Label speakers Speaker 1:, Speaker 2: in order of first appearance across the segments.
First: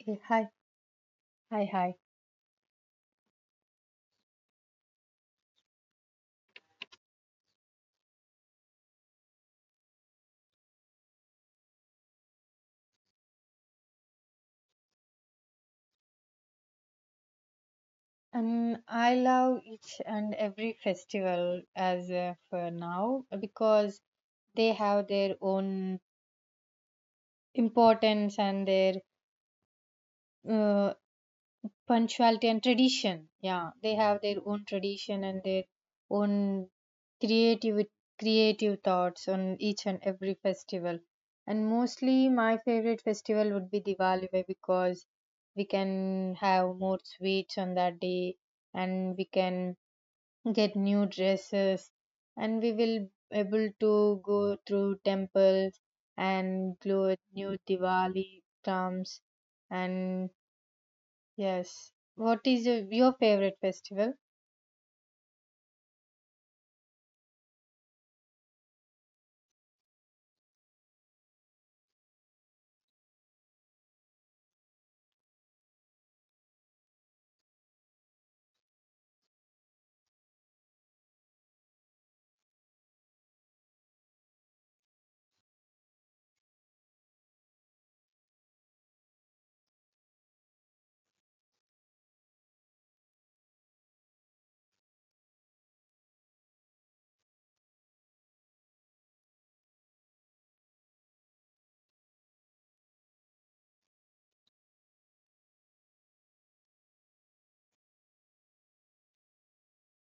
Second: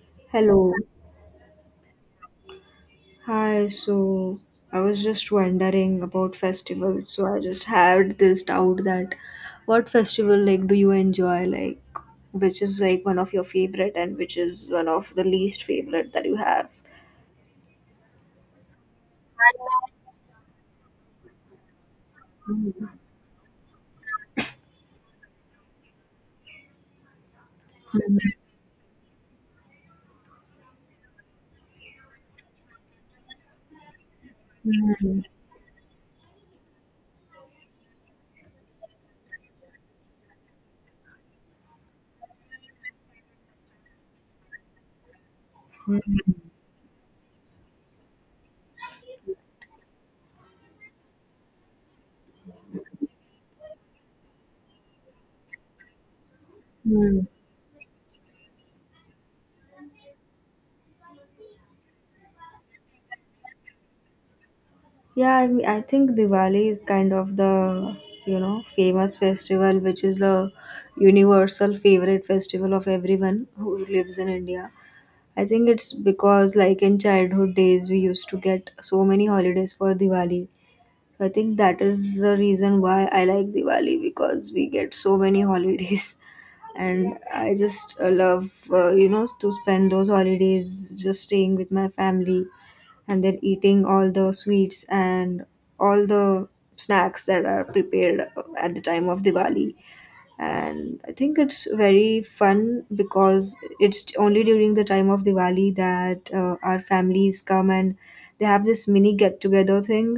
Speaker 1: Okay, hi,
Speaker 2: Hello.
Speaker 1: hi, hi.
Speaker 2: Hi. So I was just wondering about festivals. So I just had this doubt that what festival like do you enjoy like which is like one of your favorite and which is one of the least favorite that you have?
Speaker 1: I love each and every festival as for now because they have their own importance and their uh, punctuality and tradition. Yeah, they have their own
Speaker 2: Hmm.
Speaker 1: tradition and their own creative creative thoughts on each and every festival. And mostly, my favorite festival would be Diwali because we can have more sweets on that day, and we can get new dresses, and we will able to go through temples and glow at
Speaker 2: Hmm.
Speaker 1: new Diwali comes. And yes, what is your favorite festival?
Speaker 2: Yeah, I mean, I think Diwali is kind of the famous festival which is the universal favorite festival of everyone who lives in India. I think it's because like in childhood days we used to get so many holidays for Diwali. So I think that is the reason why I like Diwali because we get so many holidays and I just love to spend those holidays just staying with my family and then eating all the sweets and all the snacks that are prepared at the time of Diwali, and I think it's very fun because it's only during the time of Diwali that our families come and they have this mini get together thing.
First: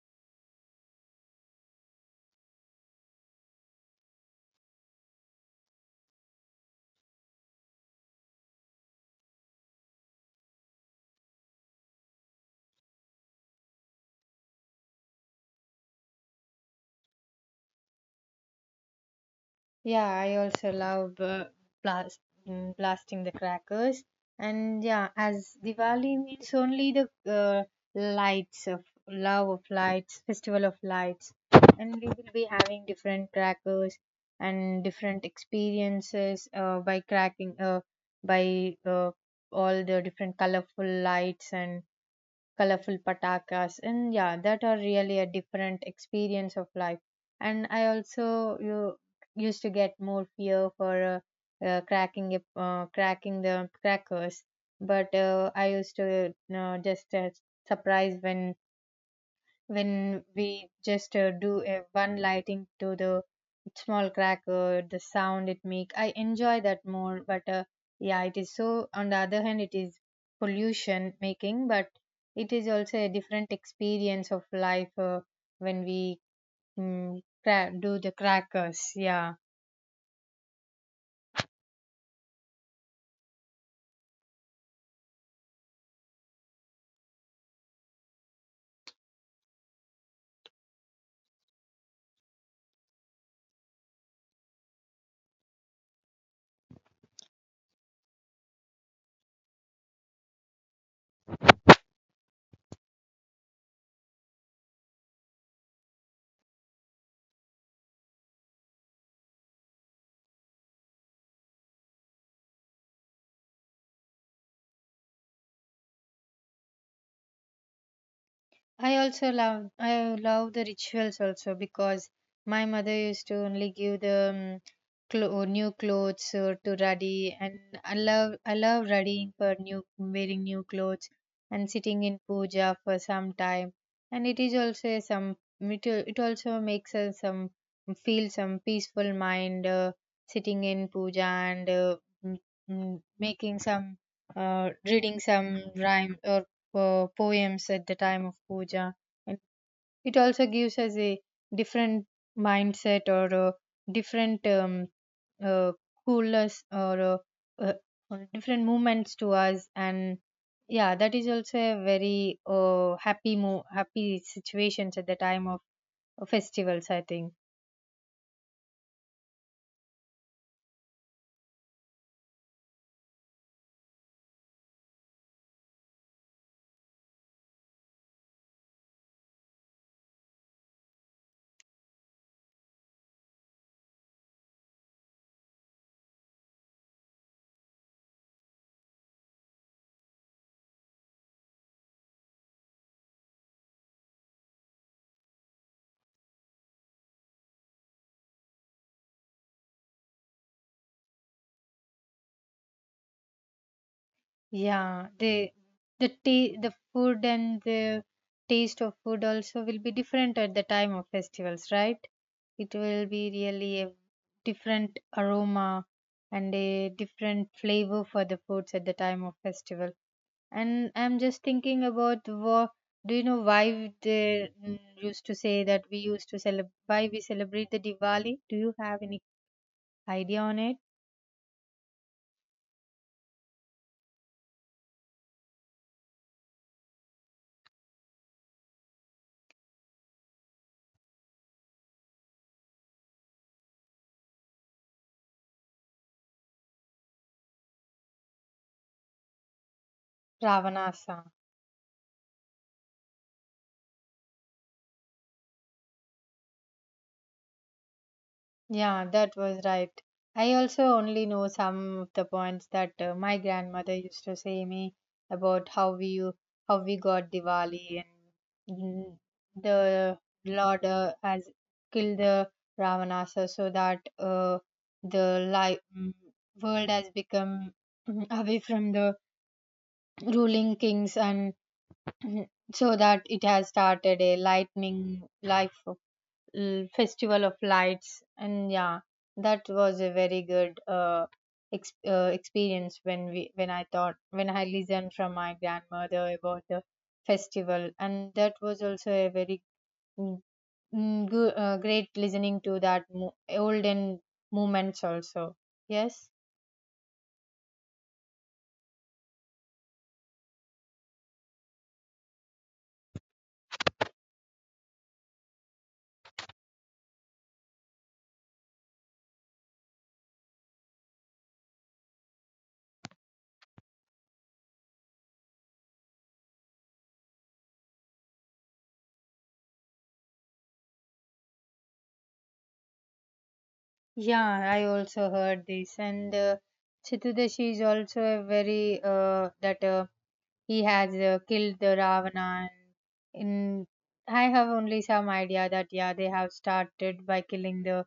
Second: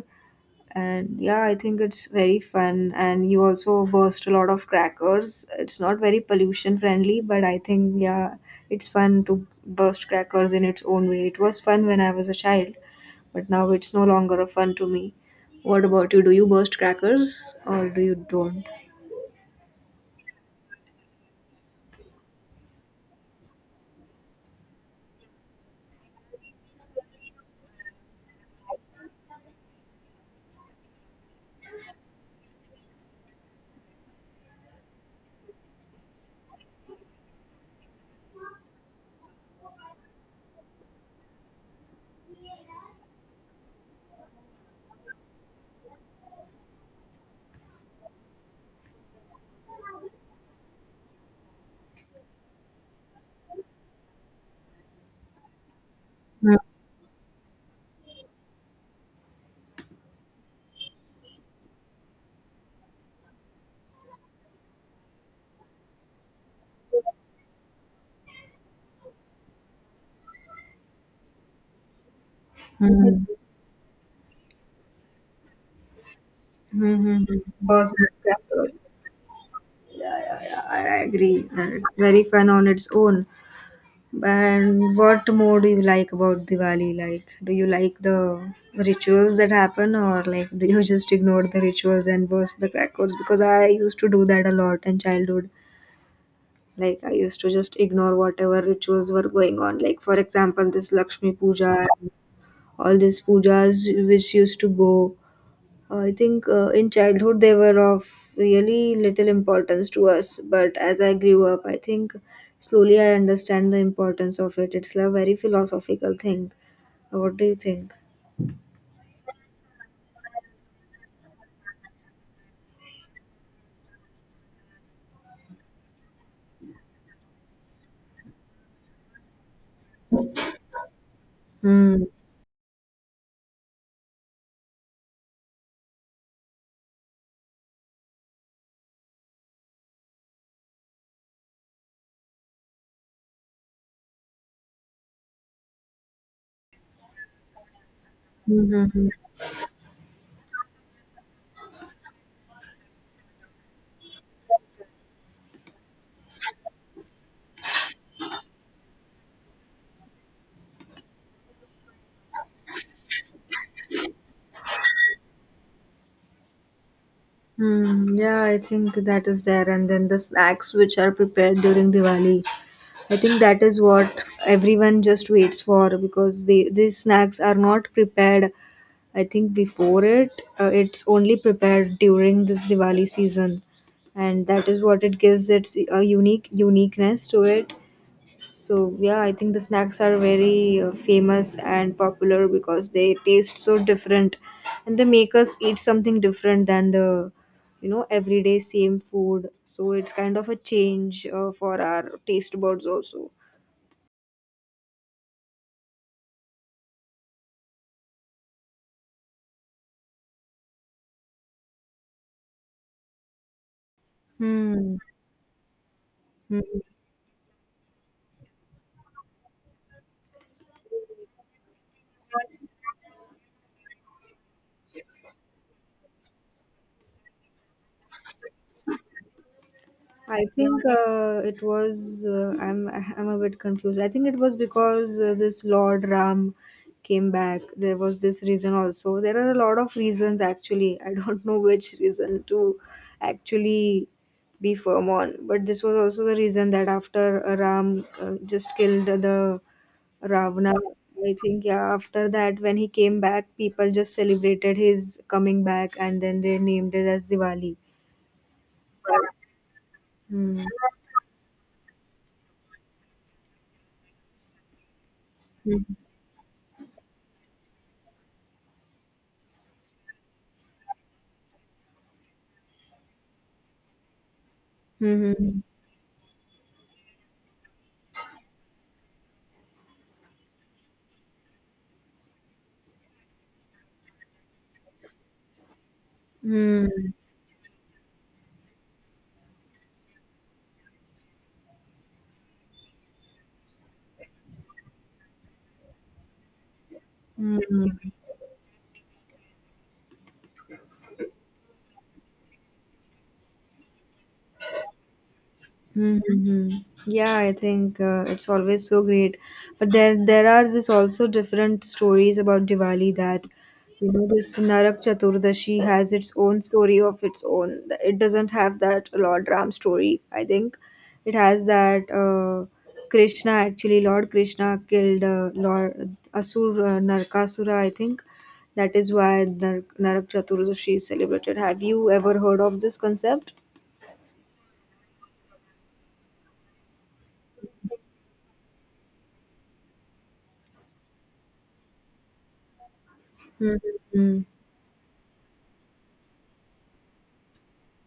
Speaker 2: And yeah, I think it's very fun. And you also burst a lot of crackers. It's not very pollution friendly, but I think, yeah, it's fun to burst crackers in its own way. It was fun when I was a child, but now it's no longer a fun to me. What about you? Do you burst crackers or do you don't?
Speaker 1: Yeah, I also love blast, blasting the crackers. And yeah, as Diwali means only the lights of love of lights, festival of lights. And we will be having different crackers and different experiences by cracking, by all the different colorful lights and colorful patakas. And yeah, that are really a different experience of life. And I also you used to get more fear for cracking it cracking the crackers. But I used to just surprise when we just do a one lighting to the small cracker, the sound it make, I enjoy that more. But yeah, it is so. On the other hand, it is pollution making, but it is also a
Speaker 2: Mhm.
Speaker 1: different experience of life when we
Speaker 2: Mm-hmm.
Speaker 1: do
Speaker 2: Personal
Speaker 1: the
Speaker 2: capital.
Speaker 1: crackers, yeah.
Speaker 2: I agree that it's very fun on its own. And what more do you like about Diwali? Like, do you like the rituals that happen, or like, do you just ignore the rituals and burst the crackers? Because I used to do that a lot in childhood. Like, I used to just ignore whatever rituals were going on. Like, for example, this Lakshmi Puja, and all these pujas which used to go. I think in childhood they were of really little importance to us, but as I grew up, I think slowly I understand the importance of it. It's a very philosophical thing. What do you think?
Speaker 1: I also love, I love the rituals also, because my mother used to only give the new clothes to ruddy, and I love ruddying for new, wearing new clothes and
Speaker 2: Hmm.
Speaker 1: sitting in puja for some time. And it is also a some it also makes us some feel some peaceful mind, sitting in puja. And uh, mm, mm, making some reading some rhyme or poems at the time of puja. And it also gives us a different mindset or a different uh, coolness or uh, different movements to us. And yeah, that is also a very uh, happy situations at the time of festivals, I think.
Speaker 2: Hmm. Yeah, I think that is there. And then the snacks which are prepared during Diwali, I think that is what everyone just waits for because these snacks are not prepared, I think, before it. Uh, it's only prepared during this Diwali season, and that is what it gives its a uniqueness to it. So yeah, I think the snacks are very famous and popular because they taste so different, and they make us eat something different than the everyday same food. So it's kind of a change for our taste buds also.
Speaker 1: Yeah, the tea, the food, and the taste of food also will be different at the time of festivals, right? It will be really a
Speaker 2: Hmm.
Speaker 1: different aroma and a different flavor for the foods at the time of festival. And I'm just thinking about what, do you know why they mm, used to say that we used to celebrate why we celebrate the Diwali? Do you have any idea
Speaker 2: I
Speaker 1: on
Speaker 2: think
Speaker 1: it?
Speaker 2: it was. I'm a bit confused. I think it was because this Lord Ram came back. There was this reason also. There are a lot of reasons actually. I don't know which reason to actually be firm on. But this was also the reason that after Ram just killed the Ravana,
Speaker 1: Ravanasa.
Speaker 2: I think, yeah. After that, when he came back, people just celebrated his coming back, and then they named it as Diwali.
Speaker 1: Yeah, that was right. I
Speaker 2: Hmm.
Speaker 1: also only know some of the points that my grandmother used to say me about
Speaker 2: Hmm.
Speaker 1: how we got Diwali. And the Lord has killed the Ravanasa, so that the
Speaker 2: Mhm.
Speaker 1: life world has become away from the ruling kings and so that it has started a lightning life, l-
Speaker 2: Mm.
Speaker 1: festival of lights. And yeah, that was a very good experience when we when I thought when I listened from my grandmother about the
Speaker 2: Hmm.
Speaker 1: festival. And that was also a very mm, great listening to that olden moments also, yes.
Speaker 2: Mm-hmm. Yeah, I think it's always so great. But there are this also different stories about Diwali that, this Narak Chaturdashi has its own story of its own. It doesn't have that Lord Ram story. I think it has that Krishna, actually, Lord Krishna killed Lord Asur Narakasura. I think that is why Narak Chaturdashi is celebrated. Have you ever heard of this concept?
Speaker 1: Yeah, I also heard this. And Chitudeshi is also a very that he has killed the Ravana. And in,
Speaker 2: Mm-hmm.
Speaker 1: I have only some idea that yeah, they have started by killing the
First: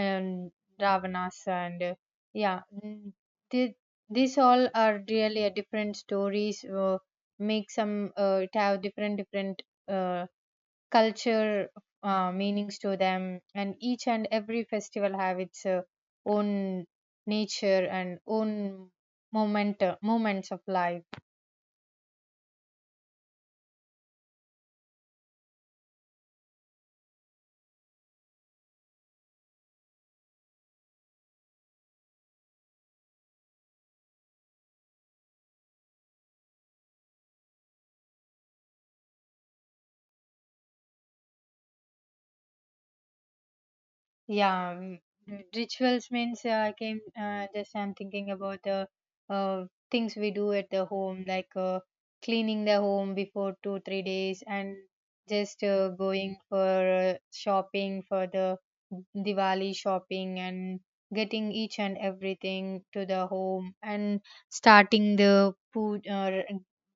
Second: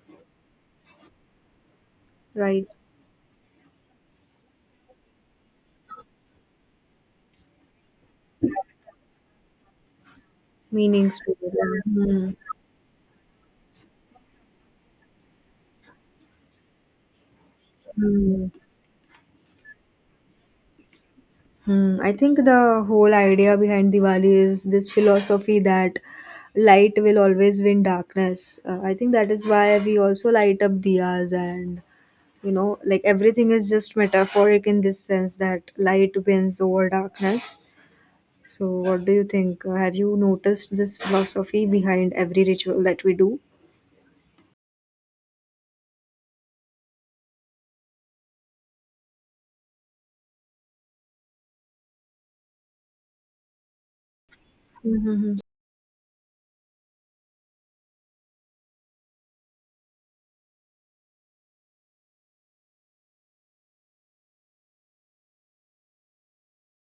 Speaker 1: um, Ravanas. and uh, yeah,
Speaker 2: Right.
Speaker 1: mm, thi- these all are really a different stories. Make some, it have different uh,
Speaker 2: Meanings to
Speaker 1: culture
Speaker 2: it. Hmm.
Speaker 1: meanings to them, and each and every festival have its own nature and
Speaker 2: Hmm.
Speaker 1: own moment, moments of life.
Speaker 2: Hmm. I think the whole idea behind Diwali is this philosophy that light will always win darkness. I think that is why we also light up diyas, and like everything is just metaphoric in this sense that light wins over darkness. So what do you think? Have you noticed this philosophy behind every ritual that we do?
Speaker 1: Yeah, rituals means, I came just I'm thinking about the uh, things we do at the home, like cleaning the home before two three days, and
Speaker 2: Mm-hmm.
Speaker 1: just going for shopping for the Diwali shopping and getting each and everything to the home and starting the food or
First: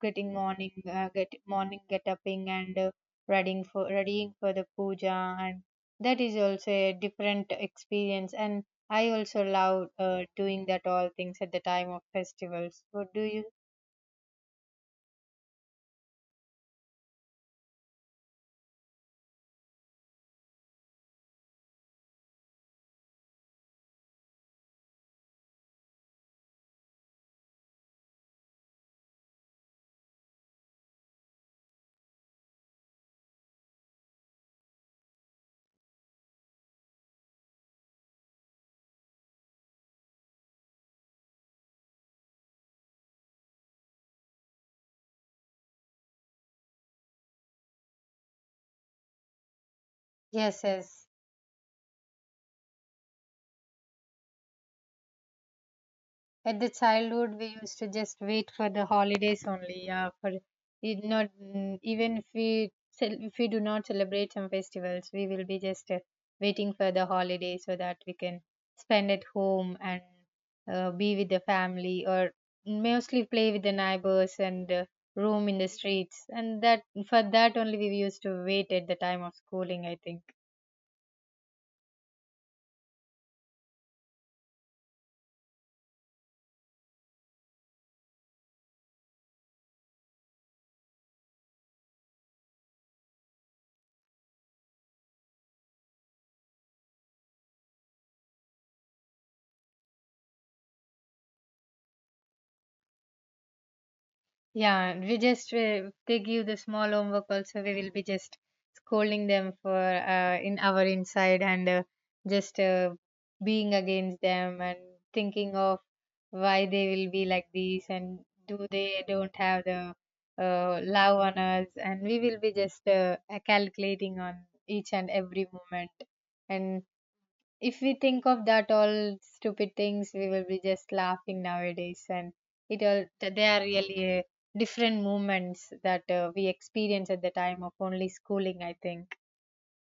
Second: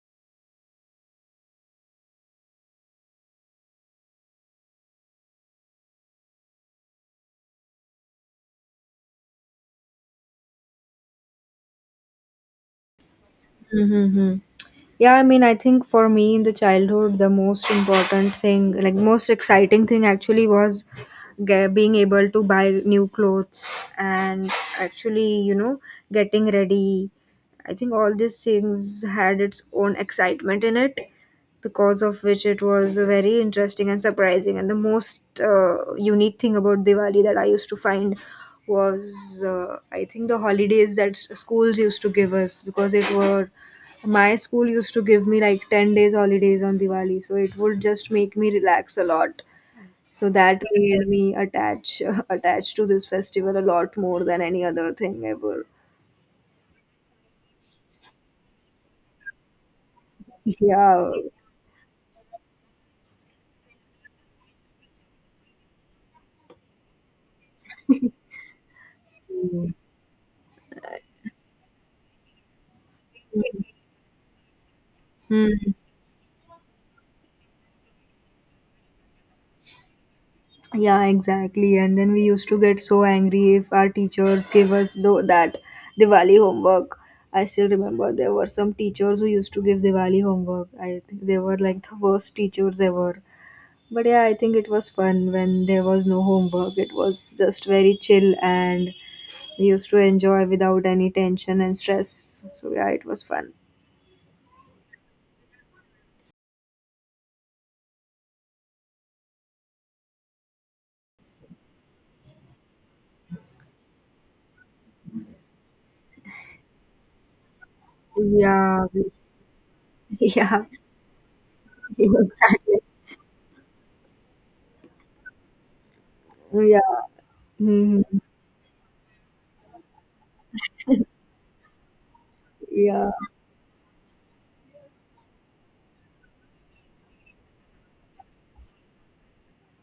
Speaker 1: getting morning get upping. And readying for the puja. And that is also a different experience. And I also love doing that all things at the time of festivals. What do you?
Speaker 2: Mm-hmm. Yeah, I mean, I think for me in the childhood, the most important thing, like most exciting thing actually, was being able to buy new clothes and, actually, getting ready. I think all these things had its own excitement in it, because of which it was very interesting and surprising. And the most unique thing about Diwali that I used to find was, I think, the holidays that schools used to give us, because it were my school used to give me like 10 days holidays on Diwali, so it would just make me relax a lot. So that
Speaker 1: Yes,
Speaker 2: made
Speaker 1: yes.
Speaker 2: me attach attached to this festival a lot more than any other thing ever.
Speaker 1: At the childhood, we used to just wait for the holidays only. Yeah, for it
Speaker 2: Yeah.
Speaker 1: not, even if we if we do not celebrate some festivals, we will be just waiting for the holiday so that we can spend at home and be with the family, or mostly play with the neighbors and roam
Speaker 2: Hmm.
Speaker 1: in the streets. And that for that only we used to wait at the time of schooling, I think.
Speaker 2: Yeah, exactly. And then we used to get so angry if our teachers gave us though that Diwali homework. I still remember there were some teachers who used to give Diwali homework. I think they were like the worst teachers ever. But yeah, I think it was fun when there was no homework. It was just very chill and we used to enjoy without any tension and stress. So yeah, it was fun.
Speaker 1: Yeah, we just, they give the small homework also, we will be just scolding them for in our inside, and just being against them and thinking of why they will be like this and do
Speaker 2: Yeah,
Speaker 1: they
Speaker 2: we-
Speaker 1: don't have the
Speaker 2: yeah,
Speaker 1: love on us. And we will be
Speaker 2: Exactly.
Speaker 1: just calculating on each and every moment.
Speaker 2: Yeah.
Speaker 1: And if we
Speaker 2: Hmm.
Speaker 1: think of that all stupid things, we will be just laughing nowadays. And it all,
Speaker 2: Yeah.
Speaker 1: they are really different moments that we experience at the time of only schooling, I think.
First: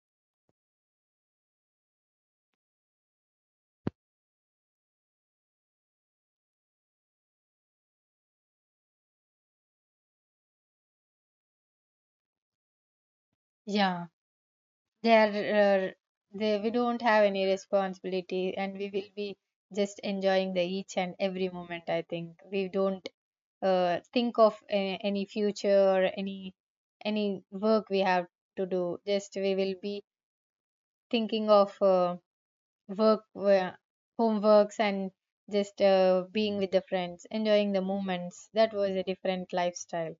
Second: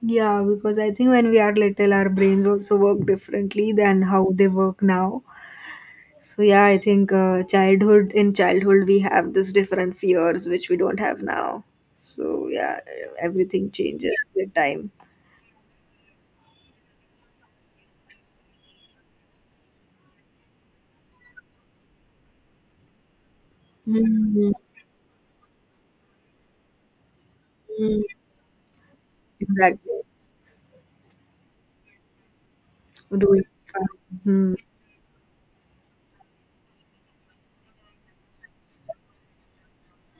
Speaker 2: Yeah, because I think when we are little, our brains also work differently than how they work now. So yeah, I think childhood in childhood we have this different fears which we don't have now. So yeah, everything
Speaker 1: Yeah,
Speaker 2: changes with time.
Speaker 1: they are they, we don't have any responsibility, and we will be just enjoying the each and every moment, I think. We don't think
Speaker 2: Mhm,
Speaker 1: of any future or any work we
Speaker 2: mm,
Speaker 1: have to do. Just we will
Speaker 2: exactly.
Speaker 1: be thinking of work
Speaker 2: Doing
Speaker 1: wo-
Speaker 2: fun. Mhm.
Speaker 1: homeworks and just being with the friends, enjoying the moments. That was a different lifestyle.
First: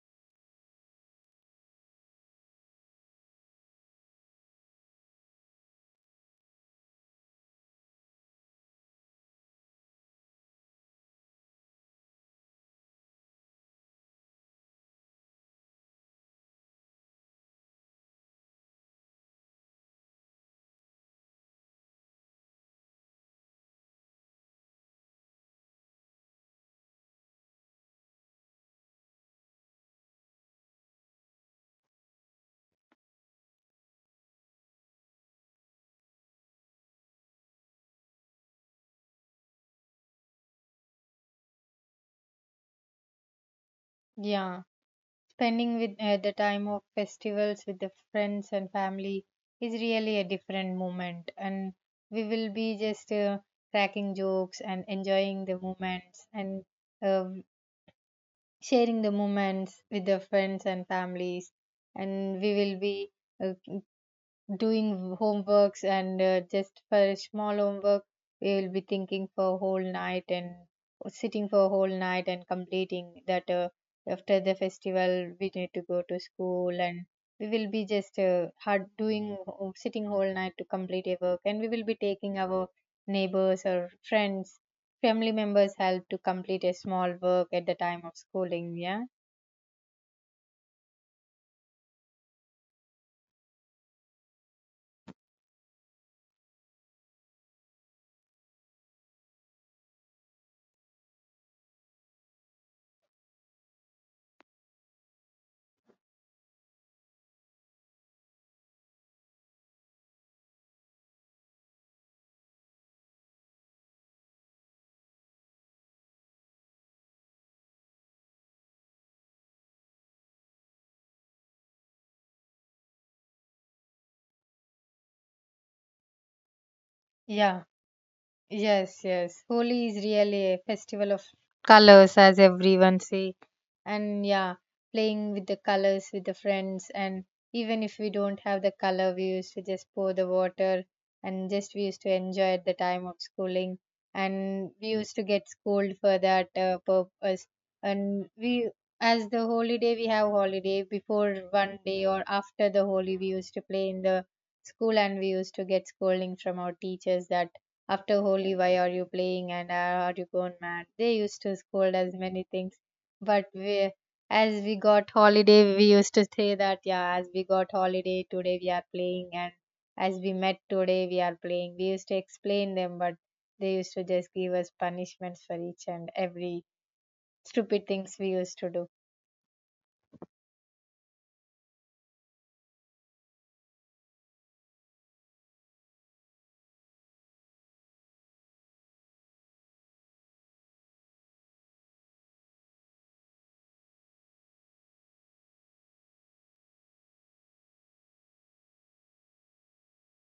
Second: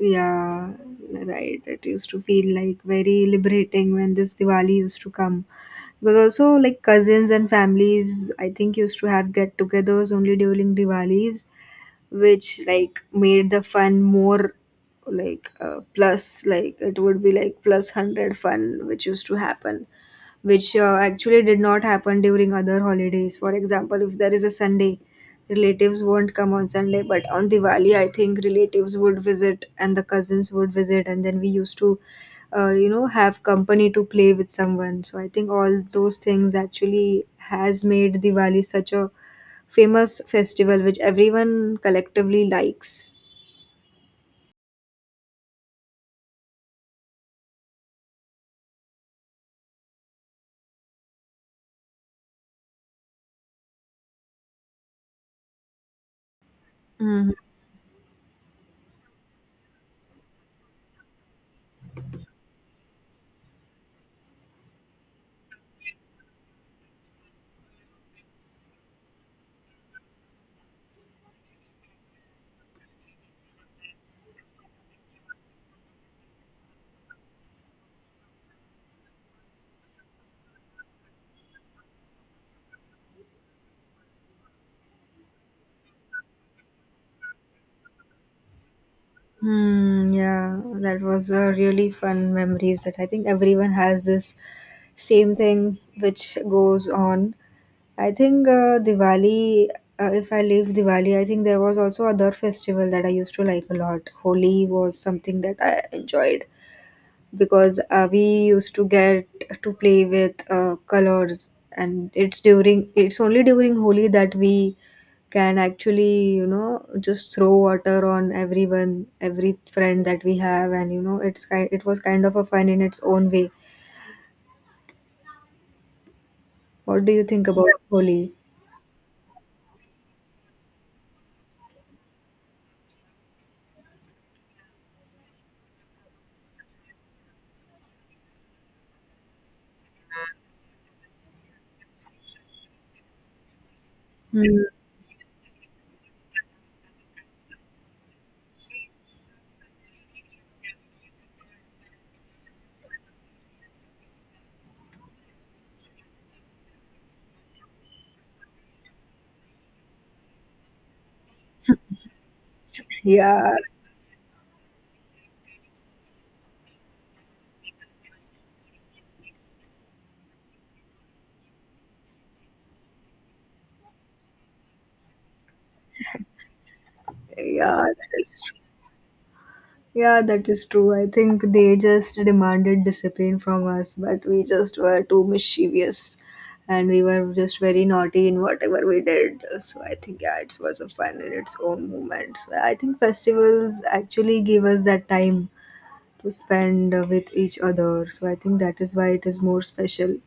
Speaker 2: Yeah, right. It used to feel like very liberating when this Diwali used to come. Because also like cousins and families, I think, used to have get-togethers only during Diwalis, which like made the fun more, like plus, like it would be like plus 100 fun which used to happen, which actually did not happen during other holidays. For example, if there is a Sunday, relatives won't come on Sunday, but on Diwali, I think relatives would visit and the cousins would visit, and then we used to have company to play with someone. So I think all those things actually has made Diwali such a famous festival which everyone collectively likes.
Speaker 1: Yeah, spending with the time of festivals with the friends and family is really a different moment. And we will be just cracking jokes and enjoying the moments and
Speaker 2: Hmm.
Speaker 1: um sharing the moments with the friends and families. And we will be uh, doing homeworks, and just for a small homework, we will be thinking for a whole night and sitting for a whole night and completing that. After the festival, we need to go to school, and we will be just hard doing sitting whole night to complete a work. And we will be taking our neighbors or friends, family members help to complete a small work at the time of schooling, yeah,
Speaker 2: Hmm, yeah, that was a really fun memories that I think everyone has this same thing which goes on. I think if I leave Diwali, I think there was also other festival that I used to like a lot. Holi was something that I enjoyed because we used to get to play with colors, and it's only during Holi that we can, actually, just throw water on everyone, every friend that we have, and it was kind of a fun in its own way. What do you think
Speaker 1: yeah.
Speaker 2: about Holi?
Speaker 1: Yes, yes. Holi is really a festival of colors, as everyone say. And yeah, playing with the colors with the friends. And even if we don't have the color, we used to just pour the water, and just we used to enjoy at the time of schooling.
Speaker 2: Hmm.
Speaker 1: And we used to get scolded for that purpose. And we, as the holiday, we have holiday before one day or after the holy, we used to play in the school, and we used to get scolding from our teachers that after holy why are you playing and are you gone mad. They used to scold us many things. But
Speaker 2: Yeah,
Speaker 1: we, as we got holiday, we used to say that yeah, as we got holiday today we are playing, and as we met today we are playing, we used to explain them. But they used to just give us punishments for each and every
Speaker 2: yeah,
Speaker 1: stupid
Speaker 2: that
Speaker 1: things we
Speaker 2: is
Speaker 1: used to do.
Speaker 2: Yeah, that is true. I think they just demanded discipline from us, but we just were too mischievous and we were just very naughty in whatever we did. So I think, yeah, it was a fun in its own moment. So I think festivals actually give us that time to spend with each other. So I think that is why it is more special,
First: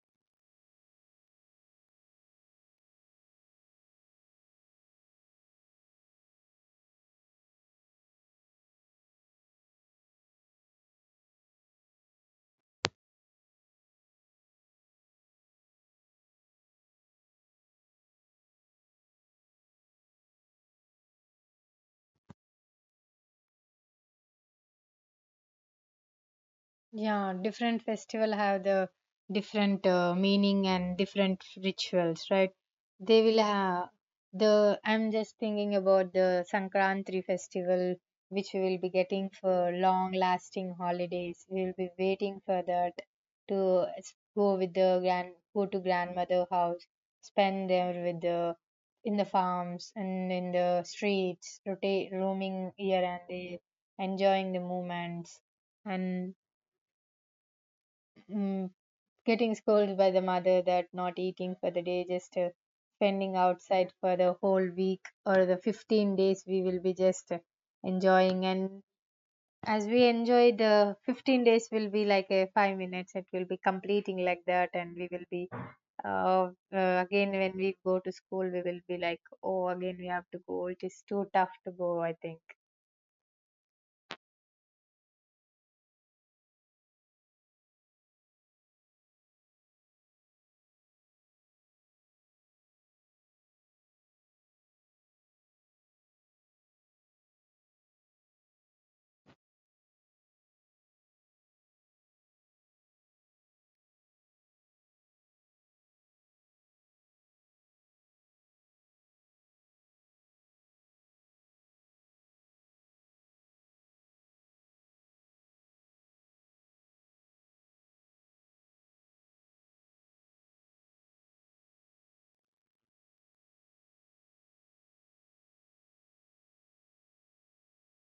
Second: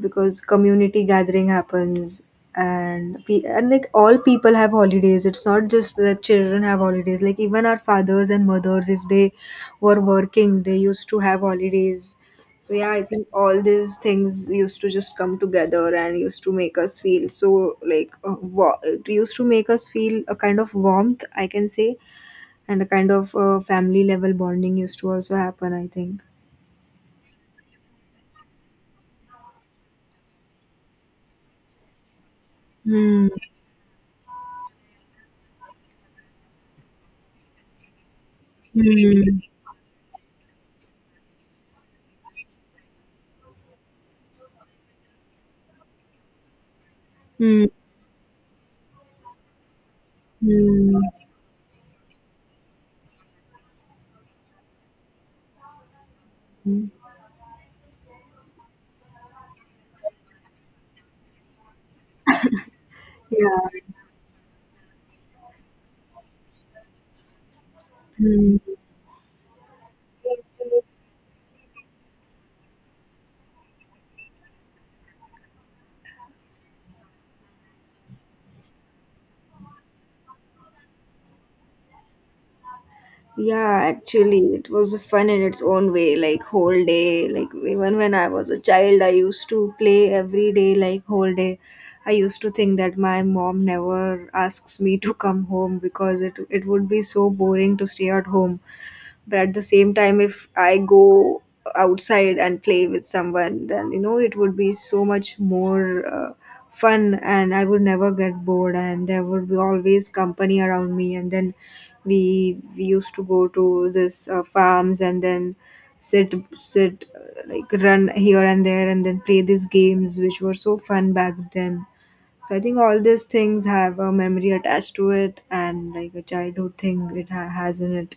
Speaker 2: because community gathering happens, and like all people have holidays. It's not just that children have holidays, like even our fathers and mothers, if they were working, they used to have holidays. So yeah, I think all these things used to just come together and used to make us feel so like it used to make us feel a kind of warmth, I can say, and a kind of family level bonding used to also happen, I think.
Speaker 1: Yeah, different festival have the different meaning and different rituals, right? They
Speaker 2: Hmm.
Speaker 1: will have the, I'm just thinking about the Sankranti festival, which we will be getting
Speaker 2: Hmm.
Speaker 1: for long-lasting holidays. We will be waiting for that go with the grand, go to grandmother house,
Speaker 2: Hmm.
Speaker 1: spend there with the in the farms and in the streets, rotate roaming here and there, enjoying the moments and
Speaker 2: Hmm.
Speaker 1: mm, getting scolded by the mother that not eating for the day, just spending
Speaker 2: Yeah.
Speaker 1: outside for the whole week or the 15 days, we will be just enjoying.
Speaker 2: Mm.
Speaker 1: And as we enjoy, the 15 days will be like a 5 minutes, it will be completing like that, and we will be. Again, when we go to school, we will be like, oh, again, we have to go. It is too tough to go, I think.
Speaker 2: Yeah, actually, it was fun in its own way, like whole day. Like even when I was a child, I used to play every day, like whole day. I used to think that my mom never asks me to come home, because it would be so boring to stay at home. But at the same time, if I go outside and play with someone, then it would be so much more uh, fun, and I would never get bored, and there would be always company around me. And then we used to go to this farms, and then sit sit like run here and there, and then play these games which were so fun back then. So I think all these things have a memory attached to it, and like a childhood thing it has in it.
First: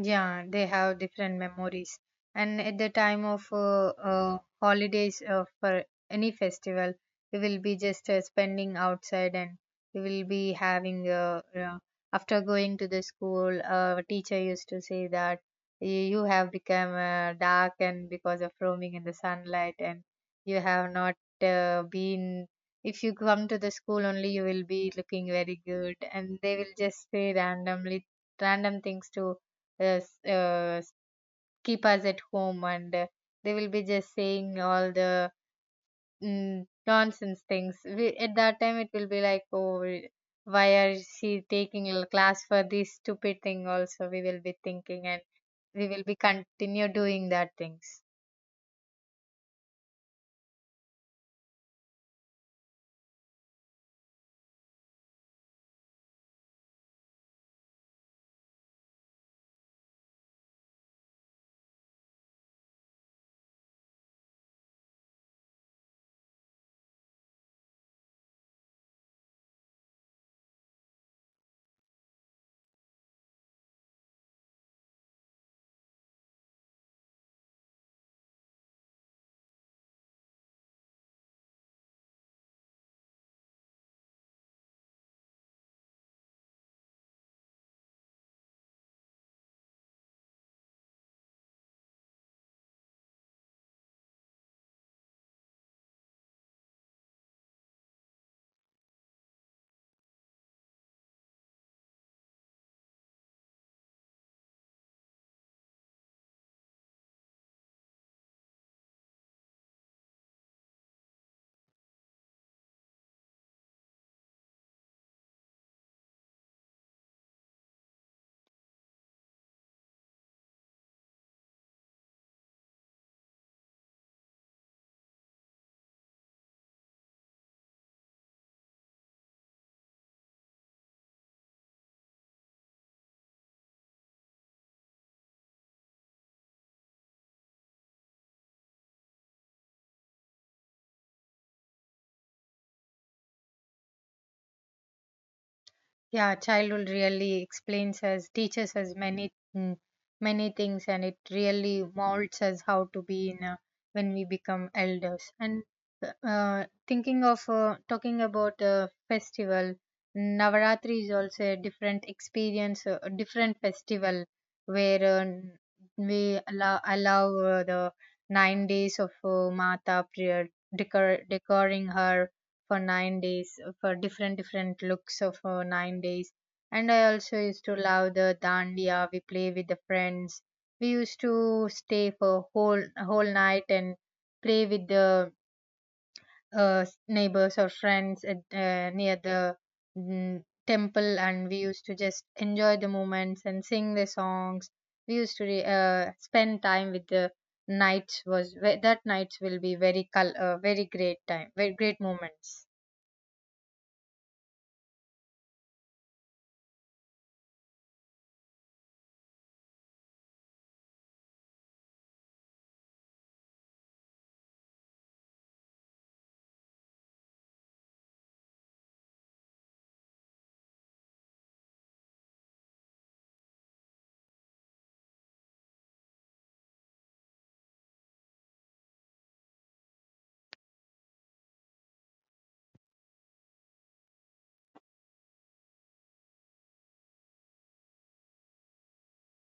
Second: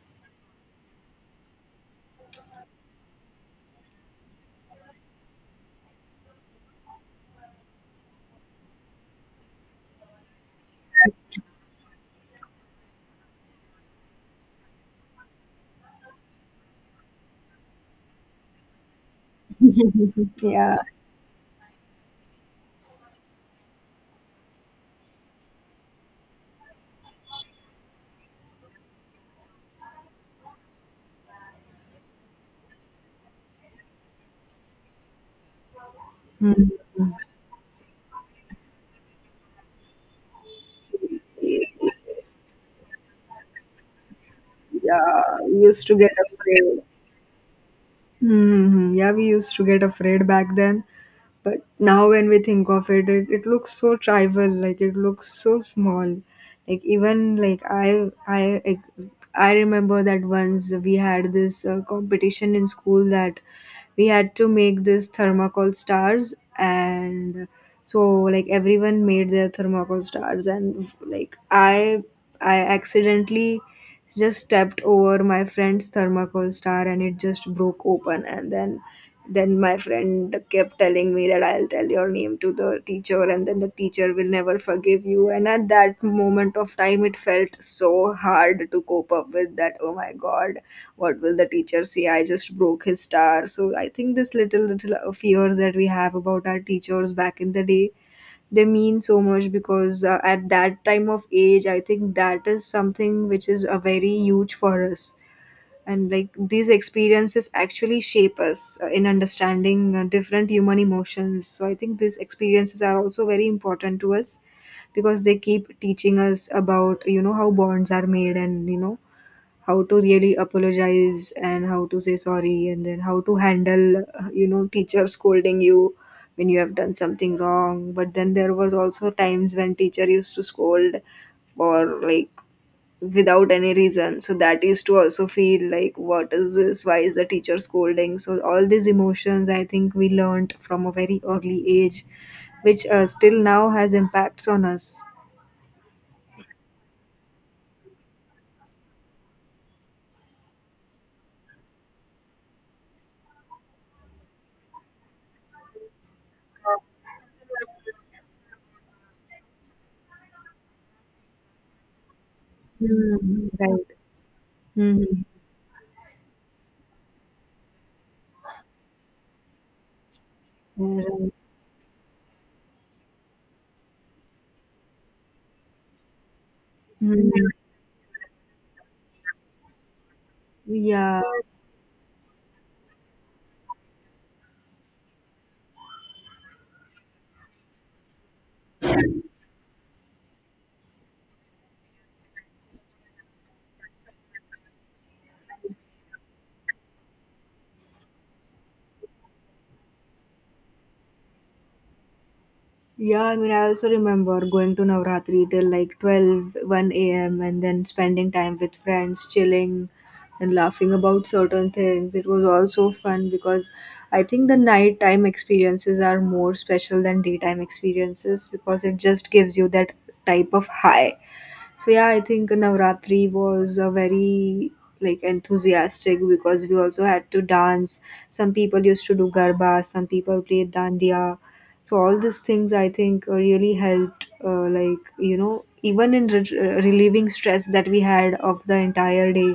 Speaker 1: Yeah, they have different memories. And at the time of holidays for any festival, we will be just spending outside. And we will be having, after going to the school, teacher used to say that, You have become dark and because of roaming in the sunlight, and you
Speaker 2: Yeah.
Speaker 1: have not been, if you come to the school only, you will be looking very good." And they will just say randomly, random things to uh, s- uh, keep us at home and they will be just saying all the nonsense things at that time it will be like, oh, why are she taking a class for this stupid thing also, we will be thinking, and
Speaker 2: Yeah, we used
Speaker 1: we
Speaker 2: to
Speaker 1: will
Speaker 2: get
Speaker 1: be
Speaker 2: afraid.
Speaker 1: continue doing that things.
Speaker 2: Hmm. Yeah, we used to get afraid back then. But now when we think of it, it looks so trivial. Like it looks so small. Like I remember that once we had this competition in school that we had to make these thermocol stars and so like everyone made their thermocol stars and I accidentally just stepped over my friend's thermocol star and it just broke open and then my friend kept telling me that I'll tell your name to the teacher and then the teacher will never forgive you, and at that moment of time it felt so hard to cope up with that. Oh my god, what will the teacher say? I just broke his star. So I think this little fears that we have about our teachers back in the day, they mean so much because at that time of age I think that is something which is a very huge for us. And like these experiences actually shape us in understanding different human emotions. So I think these experiences are also very important to us because they keep teaching us about, you know, how bonds are made, and you know, how to really apologize and how to say sorry, and then how to handle, you know, teacher scolding you when you have done something wrong. But then there was also times when teacher used to scold for like without any reason. So that used to also feel like what is this, why is the teacher scolding? So all these emotions I think we learned from a very early age, which still now has impacts on us.
Speaker 1: Yeah, childhood really explains us, teaches us many many things, and it really molds us how to be in a, when we become elders. And thinking of talking about a festival, Navaratri is also a different experience, a
Speaker 2: Mm,
Speaker 1: different
Speaker 2: right.
Speaker 1: festival
Speaker 2: Hmm.
Speaker 1: where we allow the 9 days of Mata prayer,
Speaker 2: Yeah,
Speaker 1: decor,
Speaker 2: right.
Speaker 1: decorating her for 9 days for different different looks of 9 days. And I also
Speaker 2: Mhm.
Speaker 1: used to love the dandiya we play with the friends. We used
Speaker 2: Yeah.
Speaker 1: to stay for whole night and play with the neighbors or friends at, near the mm, temple, and we used to just enjoy the moments and sing the songs. We used to spend time with the nights that nights will be very great time, very great moments.
Speaker 2: Yeah, I mean, I also remember going to Navratri till like twelve one a.m., and then spending time with friends, chilling and laughing about certain things. It was also fun because I think the nighttime experiences are more special than daytime experiences because it just gives you that type of high. So yeah, I think Navratri was a very like enthusiastic because we also had to dance. Some people used to do garba, some people played dandiya. So all these things I think really helped, like you know, even in relieving stress that we had of the entire day.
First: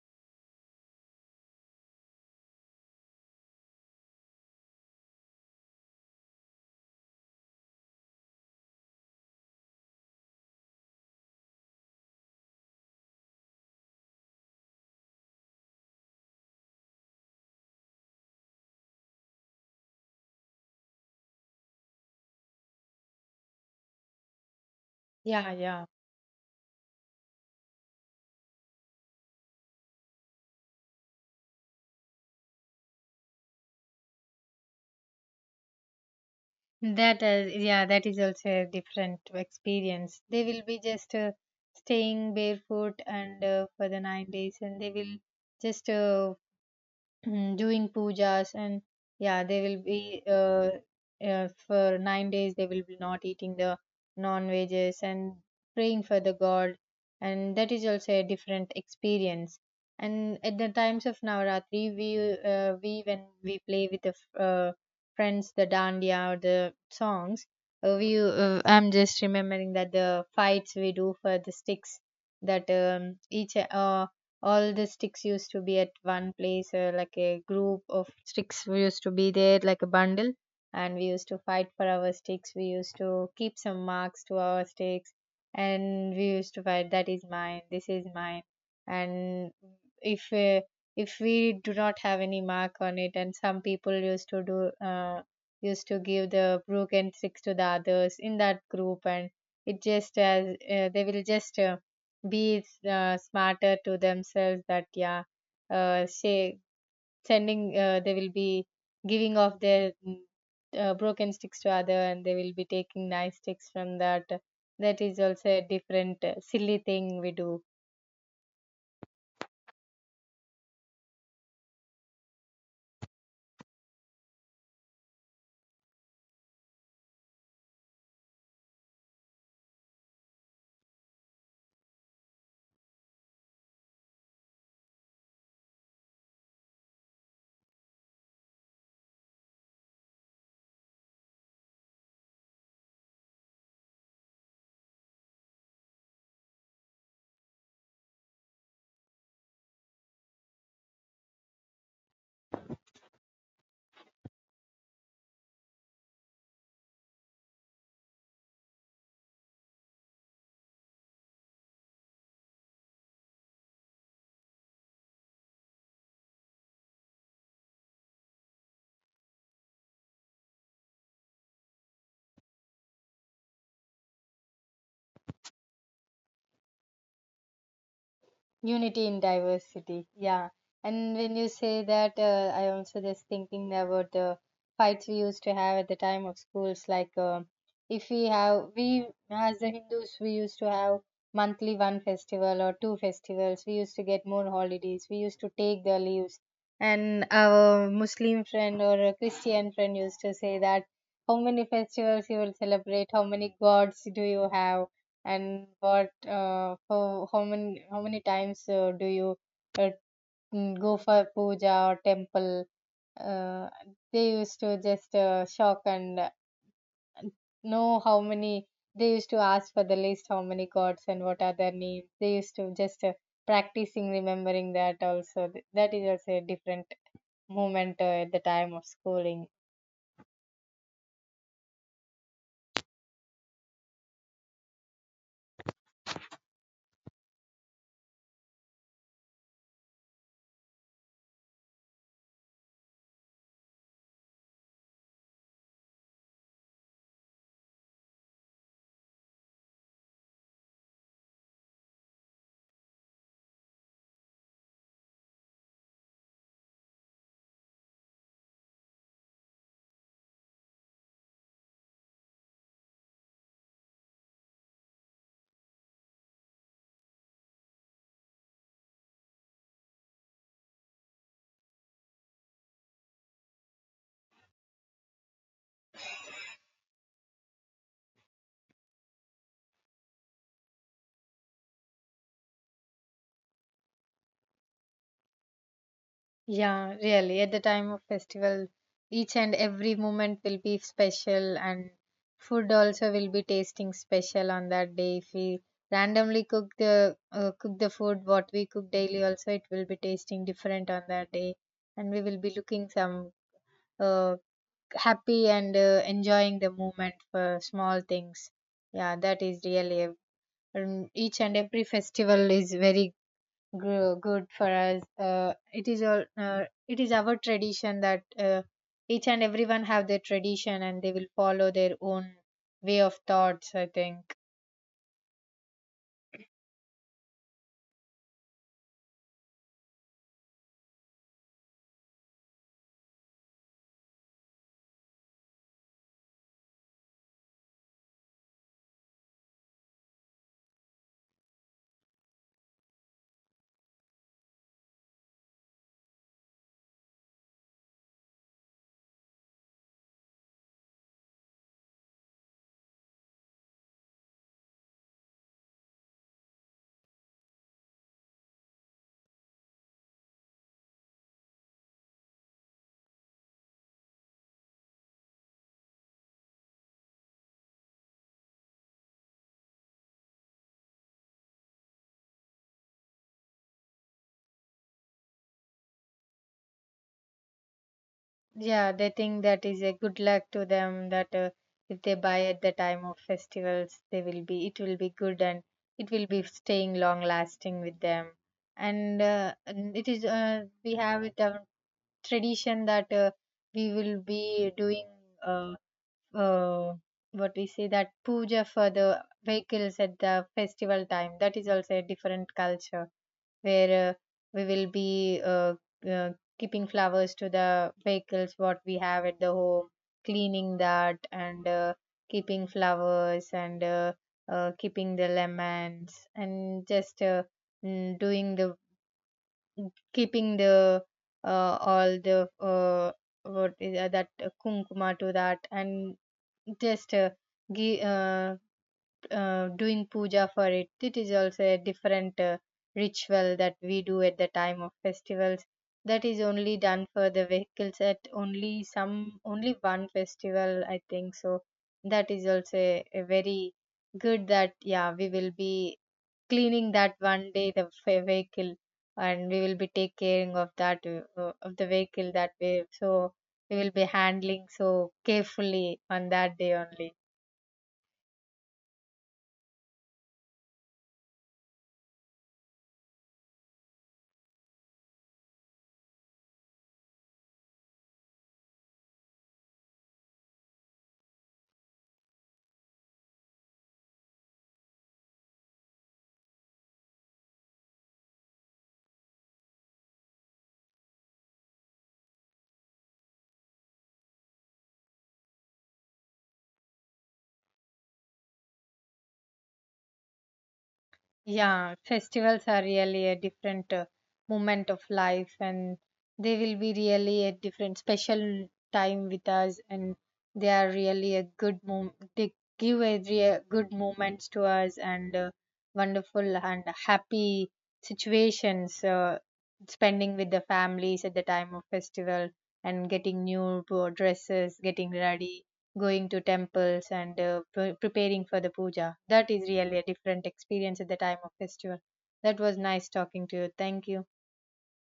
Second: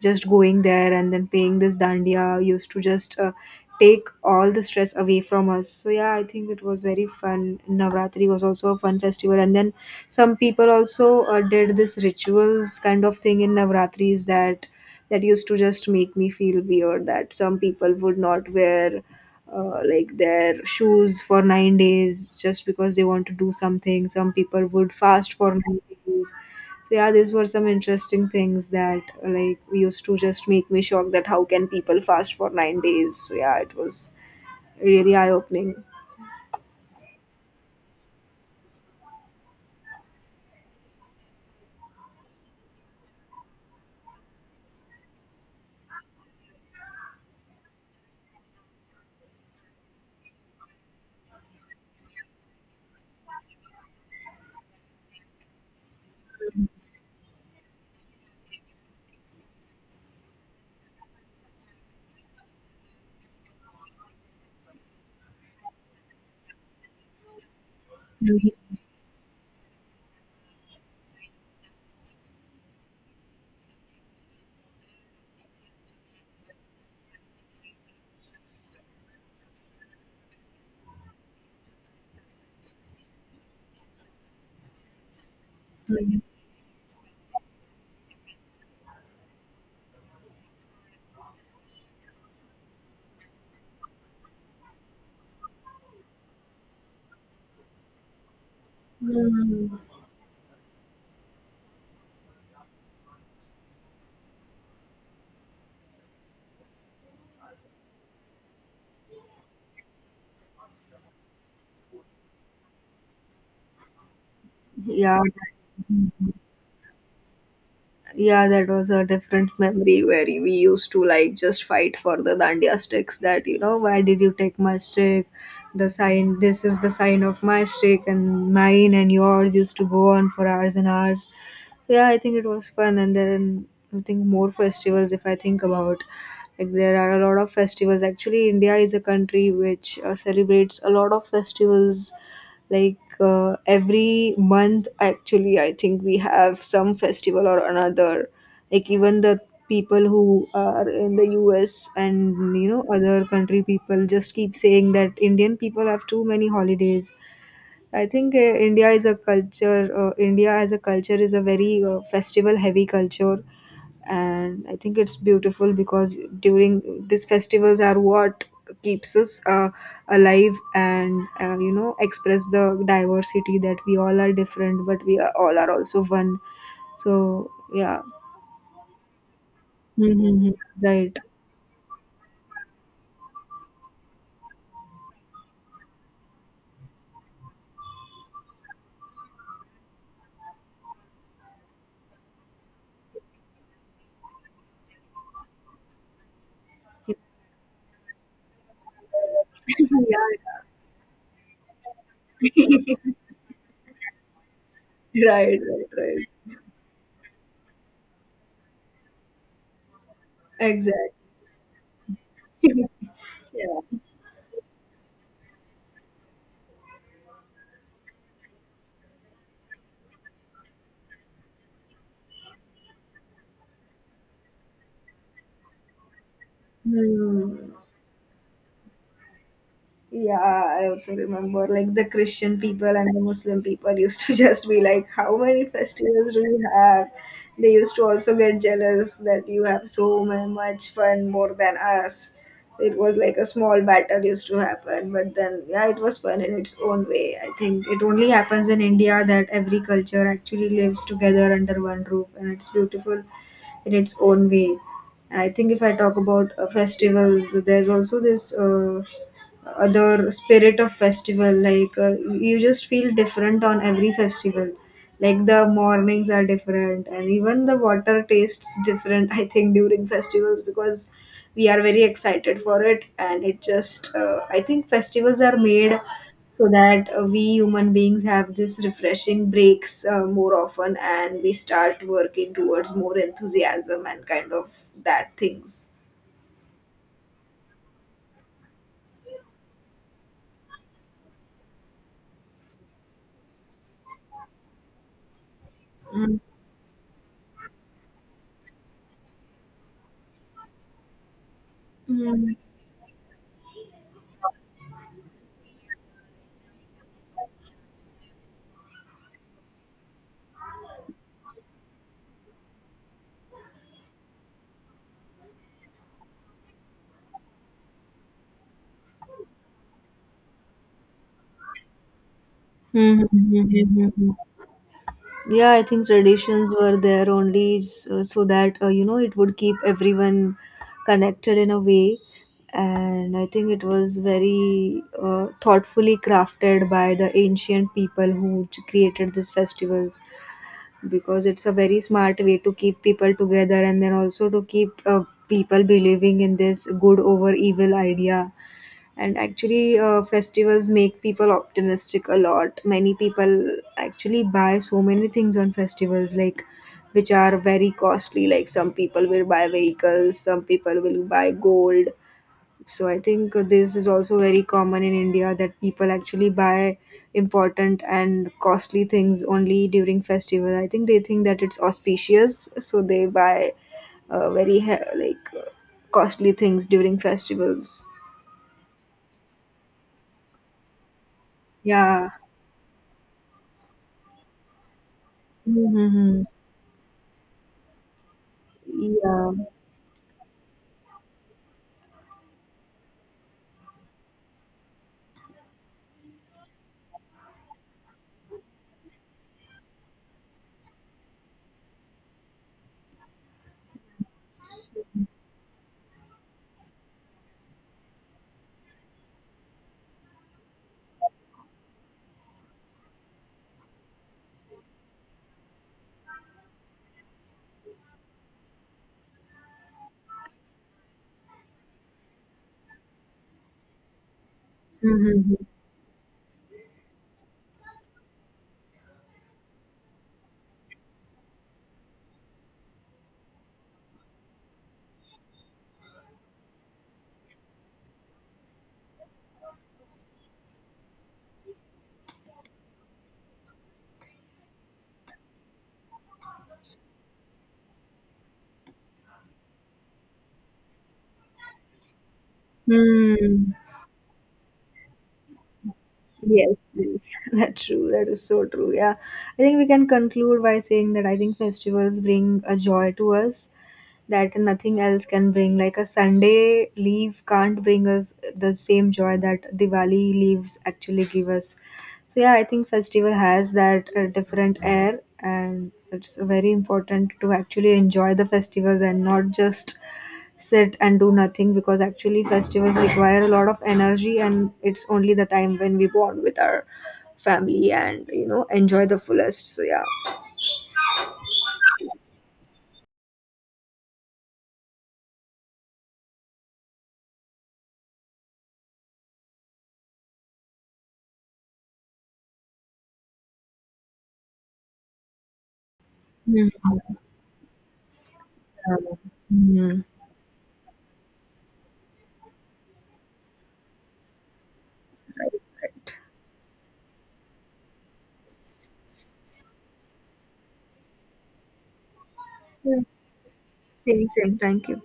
Speaker 2: Just going there and then paying this dandiya used to just take all the stress away from us. So yeah, I think it was very fun. Navratri was also a fun festival, and then some people also did this rituals kind of thing in navratris that used to just make me feel weird that some people would not wear like their shoes for 9 days just because they want to do something. Some people would fast for
Speaker 1: Yeah,
Speaker 2: 9
Speaker 1: yeah.
Speaker 2: days. So yeah, these were some interesting things that like used to just make me shocked that how can people fast for 9 days. So yeah, it was really eye opening.
Speaker 1: That is, yeah, that is also a different experience. They will be just staying barefoot and for the 9 days, and they will just doing pujas and yeah, they will be for 9 days they will be not eating the non veggies and praying for the god, and that is also a different experience. And at the times of Navaratri we when we play with the friends, the dandiya or the songs, we I'm just remembering that the fights we do for the sticks. That each all the sticks used to be at one place, like a group of sticks used to be there like a bundle, and we used to fight for our sticks. We used to keep some marks to our sticks, and we used to fight that is mine, this is mine. And if uh, if we do not have any mark on it, and some people used to do used to give the broken sticks to the others in that group, and
Speaker 2: Mhm.
Speaker 1: it just as they will just smarter to themselves that yeah, say sending they will be giving off their broken sticks to other, and they will be taking nice sticks from that. That
Speaker 2: Yeah.
Speaker 1: is also a different silly thing we do.
Speaker 2: Yeah, that was a different memory where we used to like just fight for the dandiya sticks that, you know, why did you take my stick? The sign, this is the sign of my stick, and mine and yours used to go on for hours and hours. So, yeah, I think it was fun. And then I think more festivals, if I think about. Like there are a lot of festivals. Actually, India is a country which celebrates a lot of festivals. Like every month, actually, I think we have some festival or another. Like even the people who are in the US, and you know, other country people just keep saying that Indian people have too many holidays. I think India is a culture. India as a culture is a very festival heavy culture, and I think it's beautiful because during these festivals are what keeps us alive and you know express the diversity that we all are different, but we are, all are also one. So yeah.
Speaker 1: Unity in diversity, yeah.
Speaker 2: Mm-hmm. Right.
Speaker 1: And when you say that, I also just thinking about the fights we used to have at the time of schools. Like, um, if we have, we as the Hindus, we used to have monthly one festival or two festivals. We used to get more holidays. We used to take the leaves.
Speaker 2: Yeah,
Speaker 1: And our Muslim friend or a Christian friend used to say that, how many festivals you will celebrate? How many gods do you have?
Speaker 2: yeah. Right,
Speaker 1: And
Speaker 2: right,
Speaker 1: what
Speaker 2: right.
Speaker 1: how many times do you uh, go
Speaker 2: Exactly.
Speaker 1: for puja or temple, uh,
Speaker 2: Yeah.
Speaker 1: they used to just shock and know how many, they used to ask for the list how many gods and what are their names. They used to just practicing remembering that also. That is also a different
Speaker 2: Hmm.
Speaker 1: moment at the time of schooling.
Speaker 2: Yeah, I also remember like the Christian people and the Muslim people used to just be like, How many festivals do you have? They used to also get jealous that you have much fun more than us. It was like a small battle used to happen, but then, yeah, it was fun in its own way. I think it only happens in India that every culture actually lives together under one roof, and it's beautiful in its own way. And I think if I talk about festivals, there's also this. Other spirit of festival like you just feel different on every festival, like the mornings are different and even the water tastes different. I think during festivals, because we are very excited for it, and it just I think festivals are made so that we human beings have this refreshing breaks more often, and we start working towards more enthusiasm and kind of that things.
Speaker 1: Yeah, really. At the time of festival, each and every moment will be special, and food also will be tasting special on that day. If we
Speaker 2: Mm.
Speaker 1: randomly cook the food what we cook daily, also it will be tasting different on that day, and we will be
Speaker 2: Mm.
Speaker 1: looking some uh, happy and enjoying the moment for small things. Yeah, that is really a, each and every festival is very good for us. It is all. It is our tradition that each and everyone have their tradition, and they will follow their own way of thoughts, I
Speaker 2: Mhm.
Speaker 1: think.
Speaker 2: Yeah, I think traditions were there only so that you know it would keep everyone connected in a way, and I think it was very thoughtfully crafted by the ancient people who created these festivals because it's a very smart way to keep people together, and then also to keep people believing in this good over evil idea. And actually festivals make people optimistic. A lot many people actually buy so many things on festivals, like which are very costly. Like some people will buy vehicles, some people will buy gold. So I think this is also very common in India that people actually buy important and costly things only during festival. I think they think that it's auspicious so they buy very he- like costly things during festivals.
Speaker 1: Yeah, they think that is a good luck to them, that if they
Speaker 2: Yeah.
Speaker 1: buy at the time of festivals, they will be. It will be good, and it will
Speaker 2: Hmm.
Speaker 1: be staying long lasting with them.
Speaker 2: Yeah.
Speaker 1: And it is. We have it our tradition that we will be doing. Uh, uh, what we say that puja for the vehicles at the festival time. That is also a different culture where we will be uh, keeping flowers to the vehicles what we have at the home, cleaning that and keeping flowers and keeping the lemons and just doing the keeping the all the what is that kumkuma to
Speaker 2: Mm-hmm.
Speaker 1: that and just gi- uh, doing puja for it. It is also a different ritual that we do at the time of festivals. That is only done for the vehicles at only some only one festival, I think. So that is also a very good that yeah, we will be cleaning that one day the vehicle, and we will be taking caring of that of the vehicle that way. So
Speaker 2: Mm.
Speaker 1: we will be handling so carefully on that day
Speaker 2: Yes,
Speaker 1: only.
Speaker 2: yes. That's true. That is so true. Yeah. I think we can conclude by saying that I think festivals bring a joy to us that nothing else can bring. Like a Sunday leave can't bring us the same joy that Diwali leaves actually give us. So yeah, I think festival has that different air, and it's very important to actually enjoy the festivals and not just sit and do nothing, because actually festivals require a lot of energy, and it's only the time when we bond with our family and you know enjoy the fullest. So yeah.
Speaker 1: Yeah, festivals are really a different moment of life, and they will be really a different special time with us, and they are really a good mom. They give a real good moments to us and wonderful and
Speaker 2: Hmm.
Speaker 1: happy situations.
Speaker 2: Um. Mm.
Speaker 1: Spending with the families at the time of festival and getting new dresses, getting ready, going to temples and preparing for the puja. That is really a different experience at the time of festival. That was
Speaker 2: Same,
Speaker 1: nice talking to you. Thank you.
Speaker 2: same. Thank you.